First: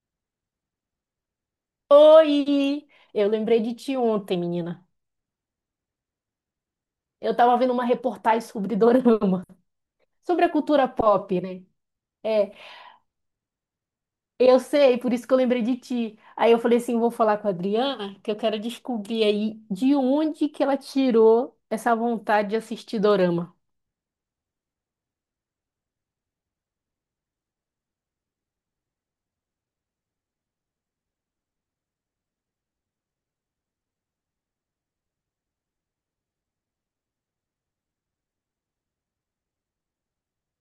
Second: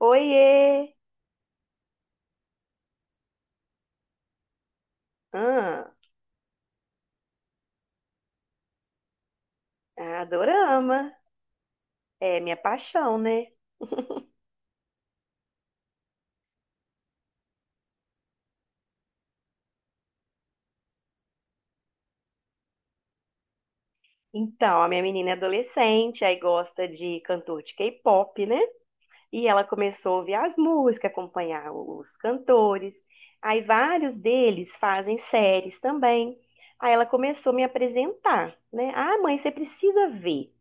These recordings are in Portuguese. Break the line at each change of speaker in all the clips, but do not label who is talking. Oiê!
Oi! Eu lembrei de ti ontem, menina.
Ah,
Eu tava vendo uma reportagem sobre dorama, sobre a cultura
adorama.
pop, né?
É
É,
minha paixão, né?
eu sei, por isso que eu lembrei de ti. Aí eu falei assim, vou falar com a Adriana, que eu quero descobrir aí de onde que ela tirou essa vontade de assistir dorama.
Então, a minha menina é adolescente, aí gosta de cantor de K-pop, né? E ela começou a ouvir as músicas, acompanhar os cantores. Aí vários deles fazem séries também. Aí ela começou a me apresentar, né? Ah, mãe, você precisa ver.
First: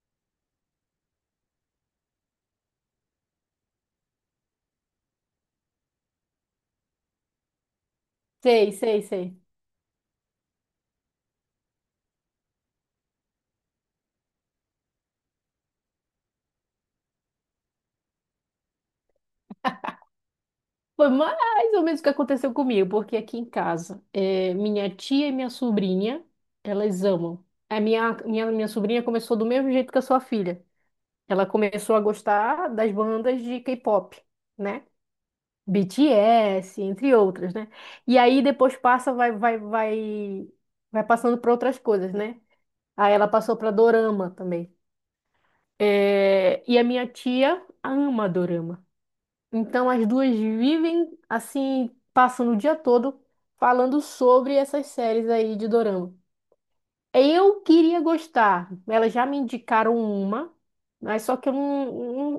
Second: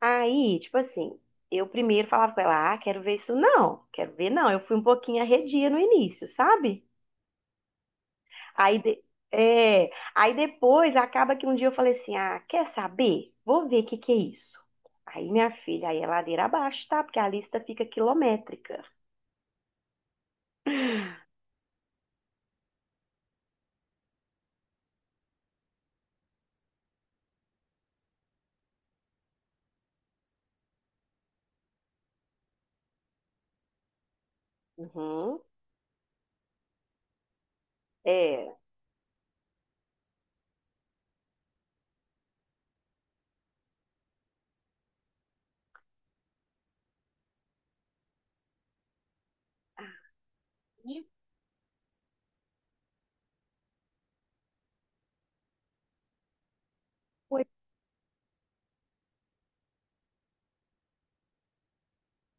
Aí, tipo assim, eu primeiro falava com ela, ah, quero ver isso não, quero ver não. Eu fui um pouquinho arredia no início, sabe?
Sei,
Aí, de-
sei, sei.
é, aí depois acaba que um dia eu falei assim: ah, quer saber? Vou ver o que que é isso. Aí, minha filha, aí é ladeira abaixo, tá? Porque a lista fica quilométrica.
Foi mais ou menos o que aconteceu comigo, porque aqui em casa, minha tia e minha sobrinha, elas amam. A minha sobrinha começou do mesmo jeito que a sua filha. Ela começou a gostar das bandas de K-pop, né?
Uhum.
BTS, entre outras, né? E aí
É.
depois passa, vai passando para outras coisas, né? Aí ela passou para dorama também. É, e a minha tia ama dorama. Então as duas
E
vivem assim, passando o dia todo falando sobre essas séries aí de dorama.
foi-
Eu queria gostar. Elas já me indicaram uma, mas só que eu não,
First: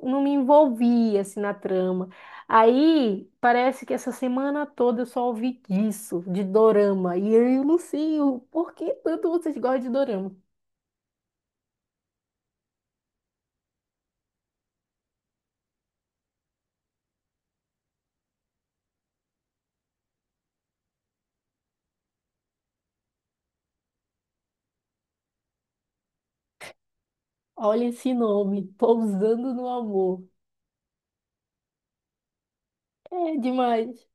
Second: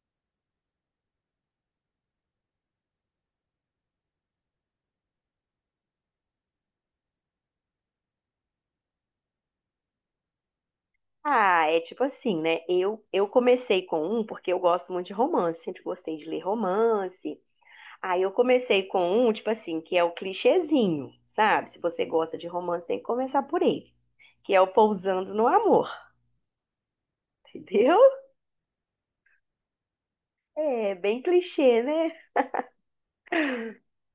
não, não me envolvi assim na trama. Aí parece que essa semana toda eu só ouvi disso, de dorama. E eu não sei o por que tanto vocês gostam de dorama.
Ah, é tipo assim, né? Eu comecei com um porque eu gosto muito de romance, sempre gostei de ler romance. Aí eu comecei com um, tipo assim, que é o clichêzinho, sabe? Se você gosta de romance, tem que começar por ele, que é o Pousando no Amor,
Olha
entendeu?
esse nome, Pousando no Amor.
É bem clichê, né?
É demais.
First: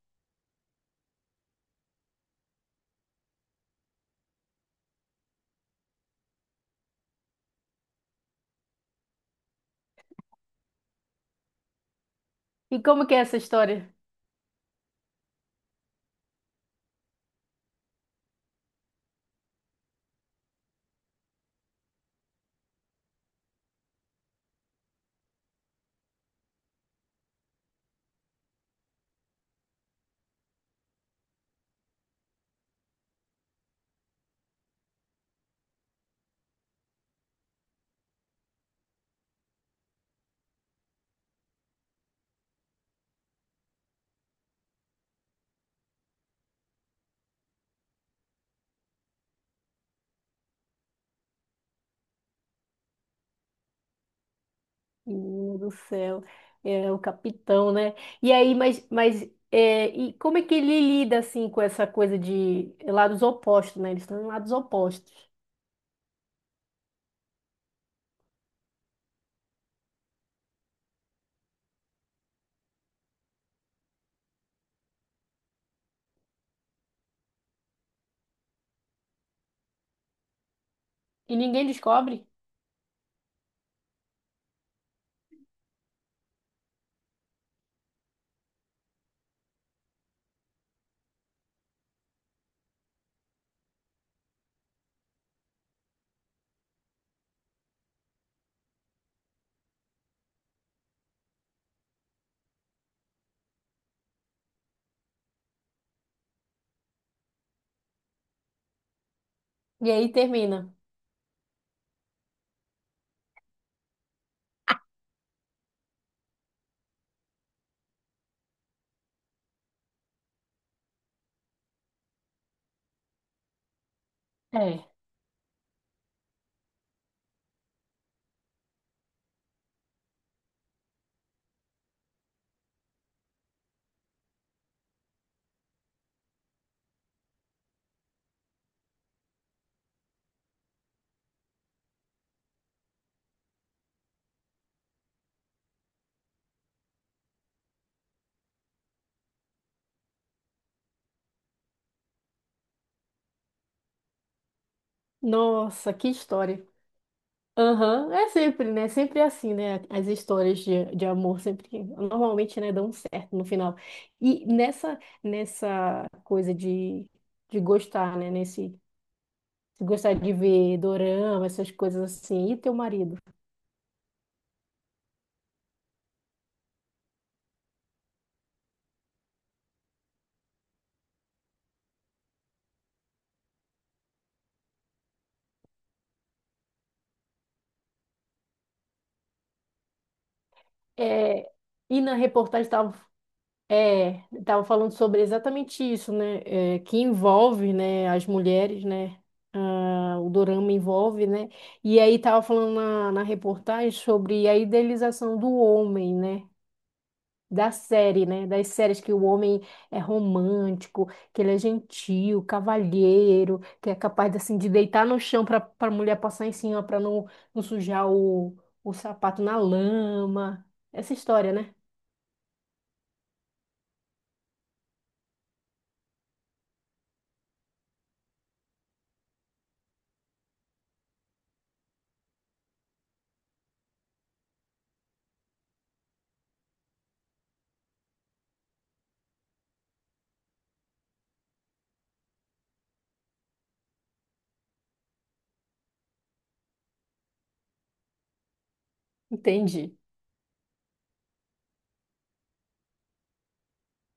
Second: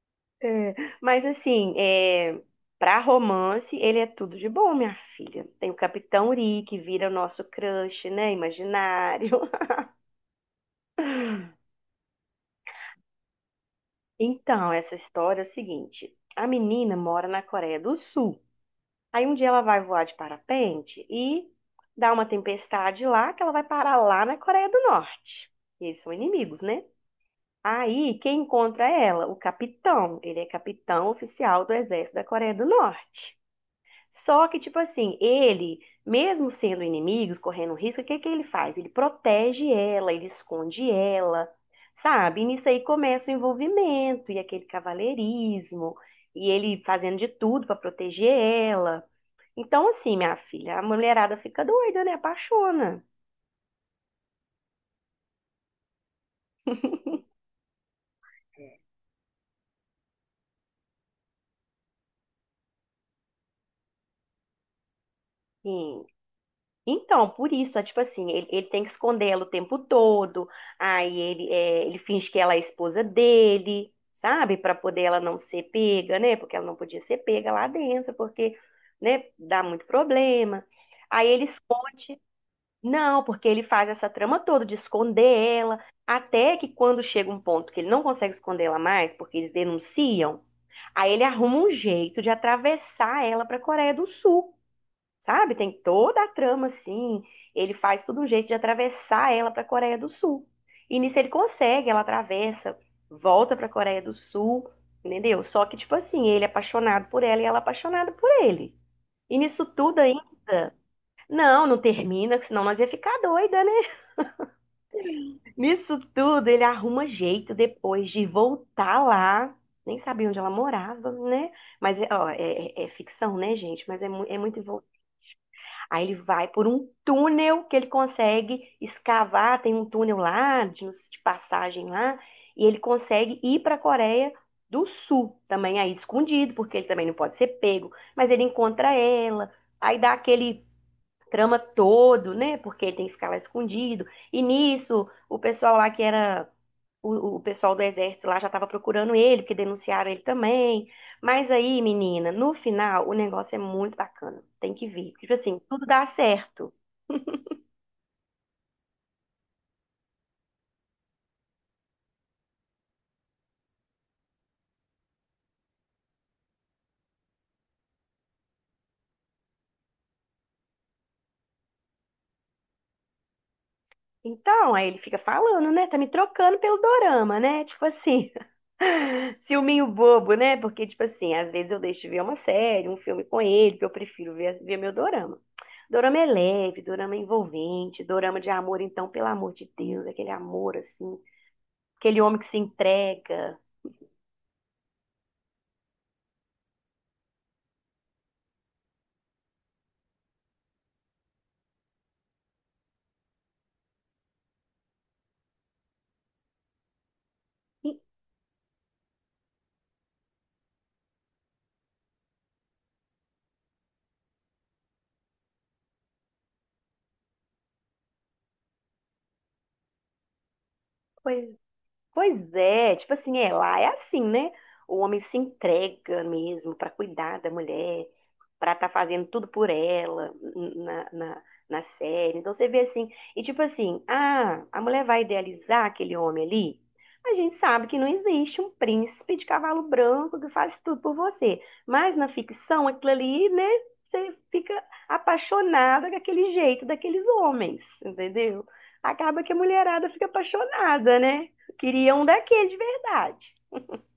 É, mas assim, é, para romance, ele é tudo de bom, minha filha. Tem o Capitão Uri, que vira o nosso crush, né? Imaginário.
E como que é essa história?
Então, essa história é o seguinte: a menina mora na Coreia do Sul. Aí um dia ela vai voar de parapente e dá uma tempestade lá, que ela vai parar lá na Coreia do Norte. E eles são inimigos, né? Aí, quem encontra ela? O capitão. Ele é capitão oficial do exército da Coreia do Norte. Só que, tipo assim, ele, mesmo sendo inimigos, correndo um risco, o que que ele faz? Ele protege ela, ele esconde ela, sabe? E nisso aí começa o envolvimento e aquele cavalheirismo, e ele fazendo de tudo pra proteger ela. Então, assim, minha filha, a mulherada fica doida, né? Apaixona.
Menino do céu, é o capitão, né? E aí,
É.
mas é, e como é que ele lida assim com essa coisa de lados opostos, né? Eles estão em lados opostos.
E Então, por isso, é tipo assim, ele tem que esconder ela o tempo todo, aí ele, é, ele finge que ela é a esposa dele, sabe? Pra poder ela não ser pega, né? Porque ela não podia ser pega lá dentro, porque, né, dá muito problema. Aí
E
ele
ninguém
esconde,
descobre.
não, porque ele faz essa trama toda de esconder ela, até que quando chega um ponto que ele não consegue esconder ela mais, porque eles denunciam, aí ele arruma um jeito de atravessar ela pra Coreia do Sul sabe? Tem toda a trama assim. Ele faz todo um jeito de atravessar ela para a Coreia do Sul. E nisso ele consegue, ela atravessa, volta para a Coreia do Sul, entendeu? Só que tipo assim, ele é apaixonado por ela e ela é apaixonada por ele. E nisso
E
tudo
aí termina.
ainda, não, não termina, que senão nós ia ficar doida, né? Nisso tudo ele arruma jeito depois de voltar lá. Nem sabia onde ela morava, né? Mas, ó, é, é ficção, né, gente? Mas é, é muito
É.
Aí ele vai por um túnel que ele consegue escavar, tem um túnel lá de passagem lá, e ele consegue ir para a Coreia do Sul, também aí escondido, porque ele também não pode ser pego, mas ele encontra ela, aí dá aquele trama todo, né? Porque ele tem que ficar lá escondido. E nisso, o pessoal lá que era o pessoal do exército lá já estava procurando ele, porque denunciaram ele também. Mas aí, menina, no final, o negócio é muito bacana. Tem que ver. Tipo assim, tudo
Nossa,
dá
que história.
certo.
Aham, é sempre, né? Sempre é assim, né? As histórias de amor sempre, normalmente, né, dão certo no final. E nessa coisa de gostar, né? Nesse se gostar de ver dorama, essas coisas assim. E teu marido?
Então, aí ele fica falando, né? Tá me trocando pelo dorama, né? Tipo assim, ciúminho bobo, né? Porque, tipo assim, às vezes eu deixo de ver uma série, um filme com ele, que eu prefiro ver meu dorama. Dorama é leve, dorama é envolvente, dorama de amor, então, pelo amor de Deus, aquele amor, assim,
É, e na
aquele homem que se
reportagem estava,
entrega.
é, tava falando sobre exatamente isso, né? É, que envolve, né, as mulheres, né? Ah, o dorama envolve, né? E aí tava falando na, na reportagem sobre a idealização do homem, né? Da
E,
série, né? Das séries que o homem é romântico, que ele é gentil, cavalheiro, que é capaz assim de deitar no chão para a mulher passar em cima para não, não sujar o sapato na lama. Essa
pois
história, né?
Pois é, tipo assim, é, lá é assim, né? O homem se entrega mesmo para cuidar da mulher, para estar fazendo tudo por ela na série. Então você vê assim, e tipo assim, ah, a mulher vai idealizar aquele homem ali? A gente sabe que não existe um príncipe de cavalo branco que faz tudo por você. Mas na ficção, aquilo ali, né? Você fica apaixonada com aquele jeito daqueles homens, entendeu? Acaba que a
Entendi.
mulherada fica apaixonada, né? Queria um daquele de verdade.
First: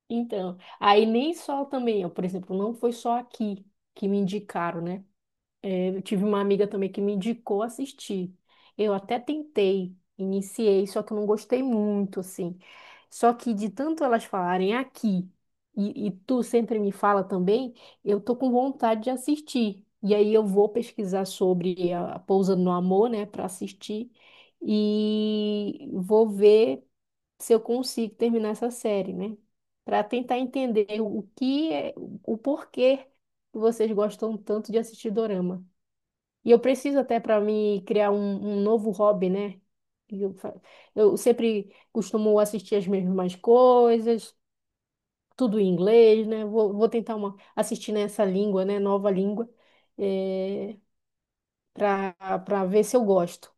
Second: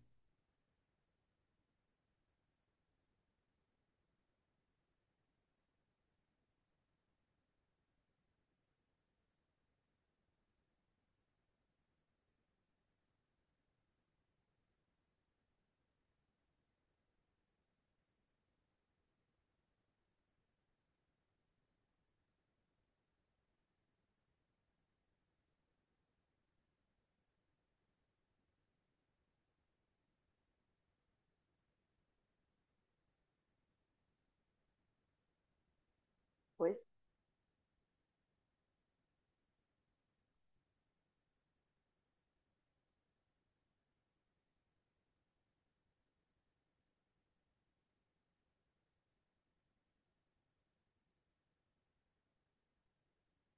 Então, aí nem só também, ó, por exemplo, não foi só aqui que me indicaram, né? Eu tive uma amiga também que me indicou assistir. Eu até tentei, iniciei, só que eu não gostei muito, assim. Só que de tanto elas falarem aqui, e tu sempre me fala também, eu tô com vontade de assistir. E aí eu vou pesquisar sobre a Pousa no Amor, né, para assistir. E vou ver se eu consigo terminar essa série, né? Para tentar entender o que é, o porquê que vocês gostam tanto de assistir dorama. E eu
Pois
preciso até para me criar um, um novo hobby, né? E Eu, fa- eu sempre costumo assistir as mesmas coisas, tudo em inglês, né? Vou tentar uma, assistir nessa língua, né? Nova língua, é, para para ver se eu gosto.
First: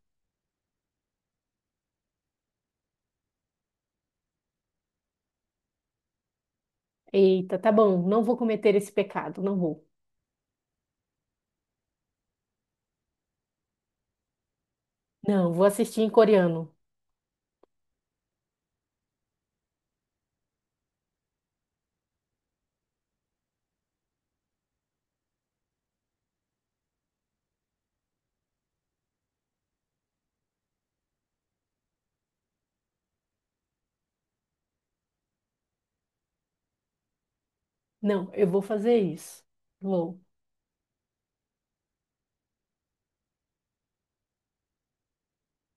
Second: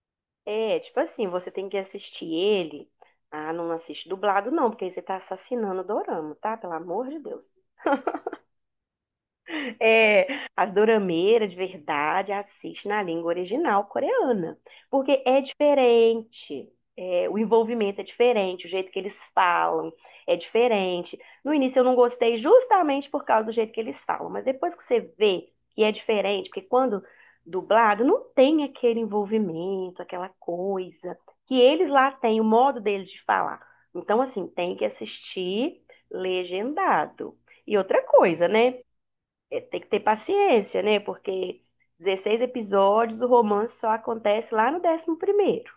é, tipo assim, você tem que assistir ele. Ah, não assiste dublado, não, porque aí você tá assassinando o dorama, tá? Pelo amor de Deus.
Eita, tá bom, não vou cometer esse pecado, não vou.
É, as dorameiras de verdade assiste na língua original coreana, porque é
Não, vou assistir em
diferente,
coreano.
é, o envolvimento é diferente, o jeito que eles falam é diferente. No início eu não gostei justamente por causa do jeito que eles falam, mas depois que você vê que é diferente, porque quando dublado não tem aquele envolvimento, aquela coisa que eles lá têm, o modo deles de falar. Então, assim, tem que assistir legendado. E outra
Não, eu
coisa,
vou
né?
fazer isso.
É, tem que ter
Vou.
paciência, né? Porque 16 episódios, o romance só acontece lá no 11º.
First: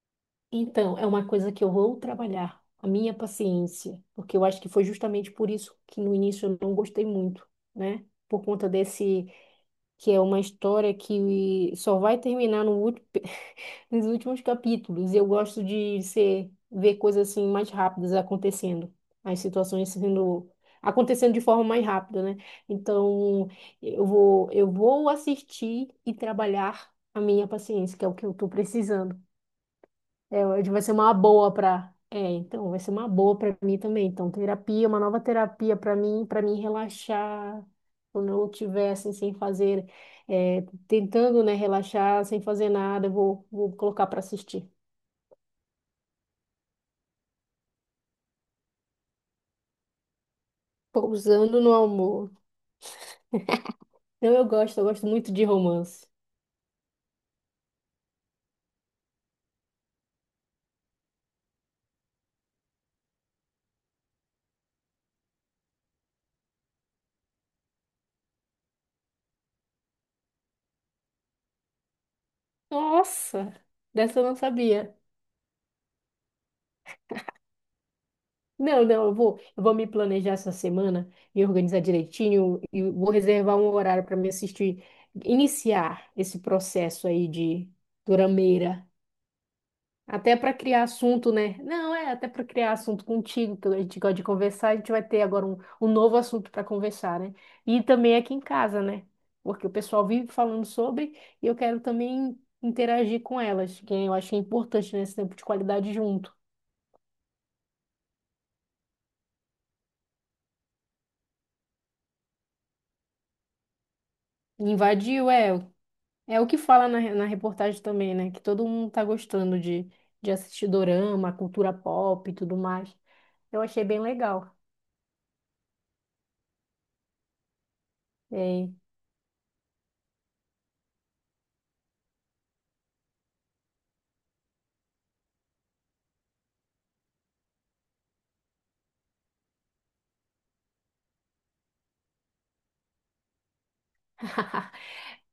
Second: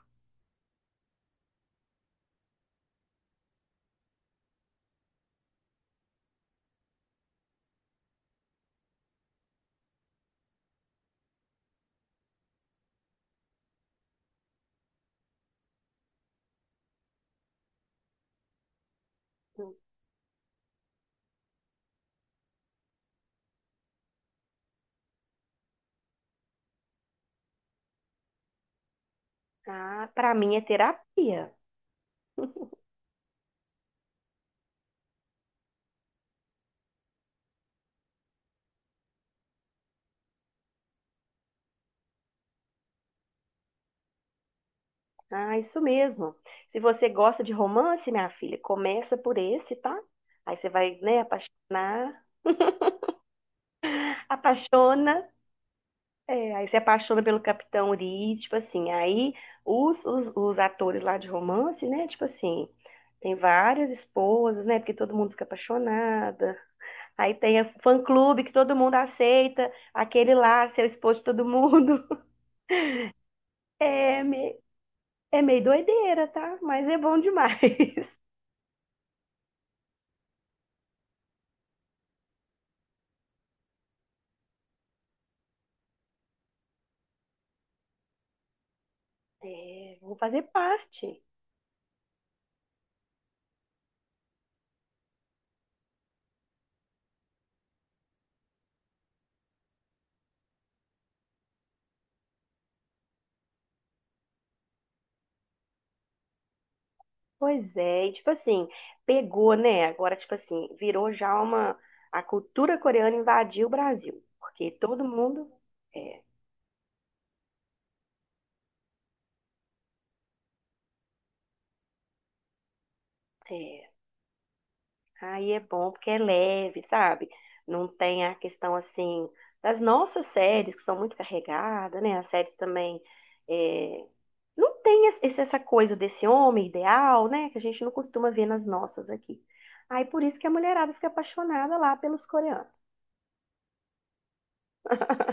Então, é uma coisa que eu vou trabalhar, a minha paciência, porque eu acho que foi justamente por isso que no início eu não gostei muito, né? Por conta desse, que é uma história que só vai terminar no ulti- nos últimos capítulos. Eu gosto de ser, ver coisas assim mais rápidas acontecendo, as situações sendo acontecendo de forma mais rápida, né? Então, eu vou assistir e trabalhar a minha paciência, que é o que eu estou precisando.
Ah, para
É,
mim é
hoje vai ser uma
terapia.
boa para. É, então, vai ser uma boa para mim também. Então, terapia, uma nova terapia para mim relaxar quando eu estiver assim, sem fazer, é, tentando, né, relaxar, sem fazer nada, eu vou, vou colocar para assistir.
Ah, isso mesmo. Se você gosta de romance, minha filha, começa por esse, tá? Aí você vai, né,
Pousando no
apaixonar,
amor. Então, eu gosto
apaixona,
muito de romance.
é, aí você apaixona pelo Capitão Uri, tipo assim, aí os atores lá de romance, né, tipo assim, tem várias esposas, né, porque todo mundo fica apaixonada. Aí tem a fã-clube que todo mundo aceita, aquele lá, seu esposo de todo mundo.
Nossa, dessa
É,
eu não
me-
sabia.
É meio doideira, tá? Mas é bom demais.
Não, não, Eu vou, eu vou me planejar essa semana, me organizar direitinho e vou reservar um horário para me assistir, iniciar esse processo aí de durameira,
É, vou
até
fazer
para criar
parte.
assunto, né? Não, é até para criar assunto contigo, que a gente gosta de conversar, a gente vai ter agora um, um novo assunto para conversar, né? E também aqui em casa, né? Porque o pessoal vive falando sobre e eu quero também interagir com elas, que eu acho que é importante nesse tempo de qualidade junto.
Pois é, e tipo assim, pegou, né? Agora, tipo assim, virou já uma. A cultura coreana invadiu o Brasil. Porque todo
Invadiu,
mundo.
é.
É,
É o que fala na, na reportagem também, né? Que todo mundo tá gostando de assistir dorama, cultura pop e tudo mais. Eu achei
é.
bem legal.
Aí é bom porque é leve, sabe? Não tem a
É.
questão assim das nossas séries, que são muito carregadas, né? As séries também. É, não tem essa coisa desse homem ideal, né? Que a gente não costuma ver nas nossas aqui. Aí por isso que a mulherada fica apaixonada lá pelos coreanos.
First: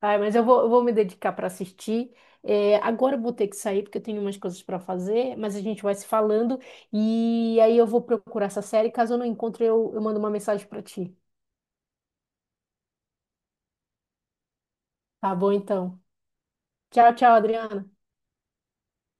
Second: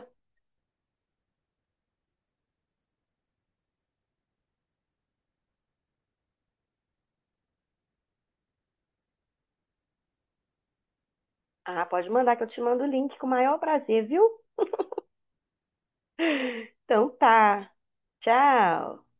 Ai, mas eu vou me dedicar para assistir. É, agora eu vou ter que sair porque eu tenho umas coisas para fazer, mas a gente vai se falando e aí eu vou procurar essa série. Caso eu não encontre, eu mando uma mensagem para ti.
Ah, pode mandar que eu te mando o link com o maior prazer, viu?
Tá bom, então.
Então
Tchau, tchau,
tá.
Adriana.
Tchau.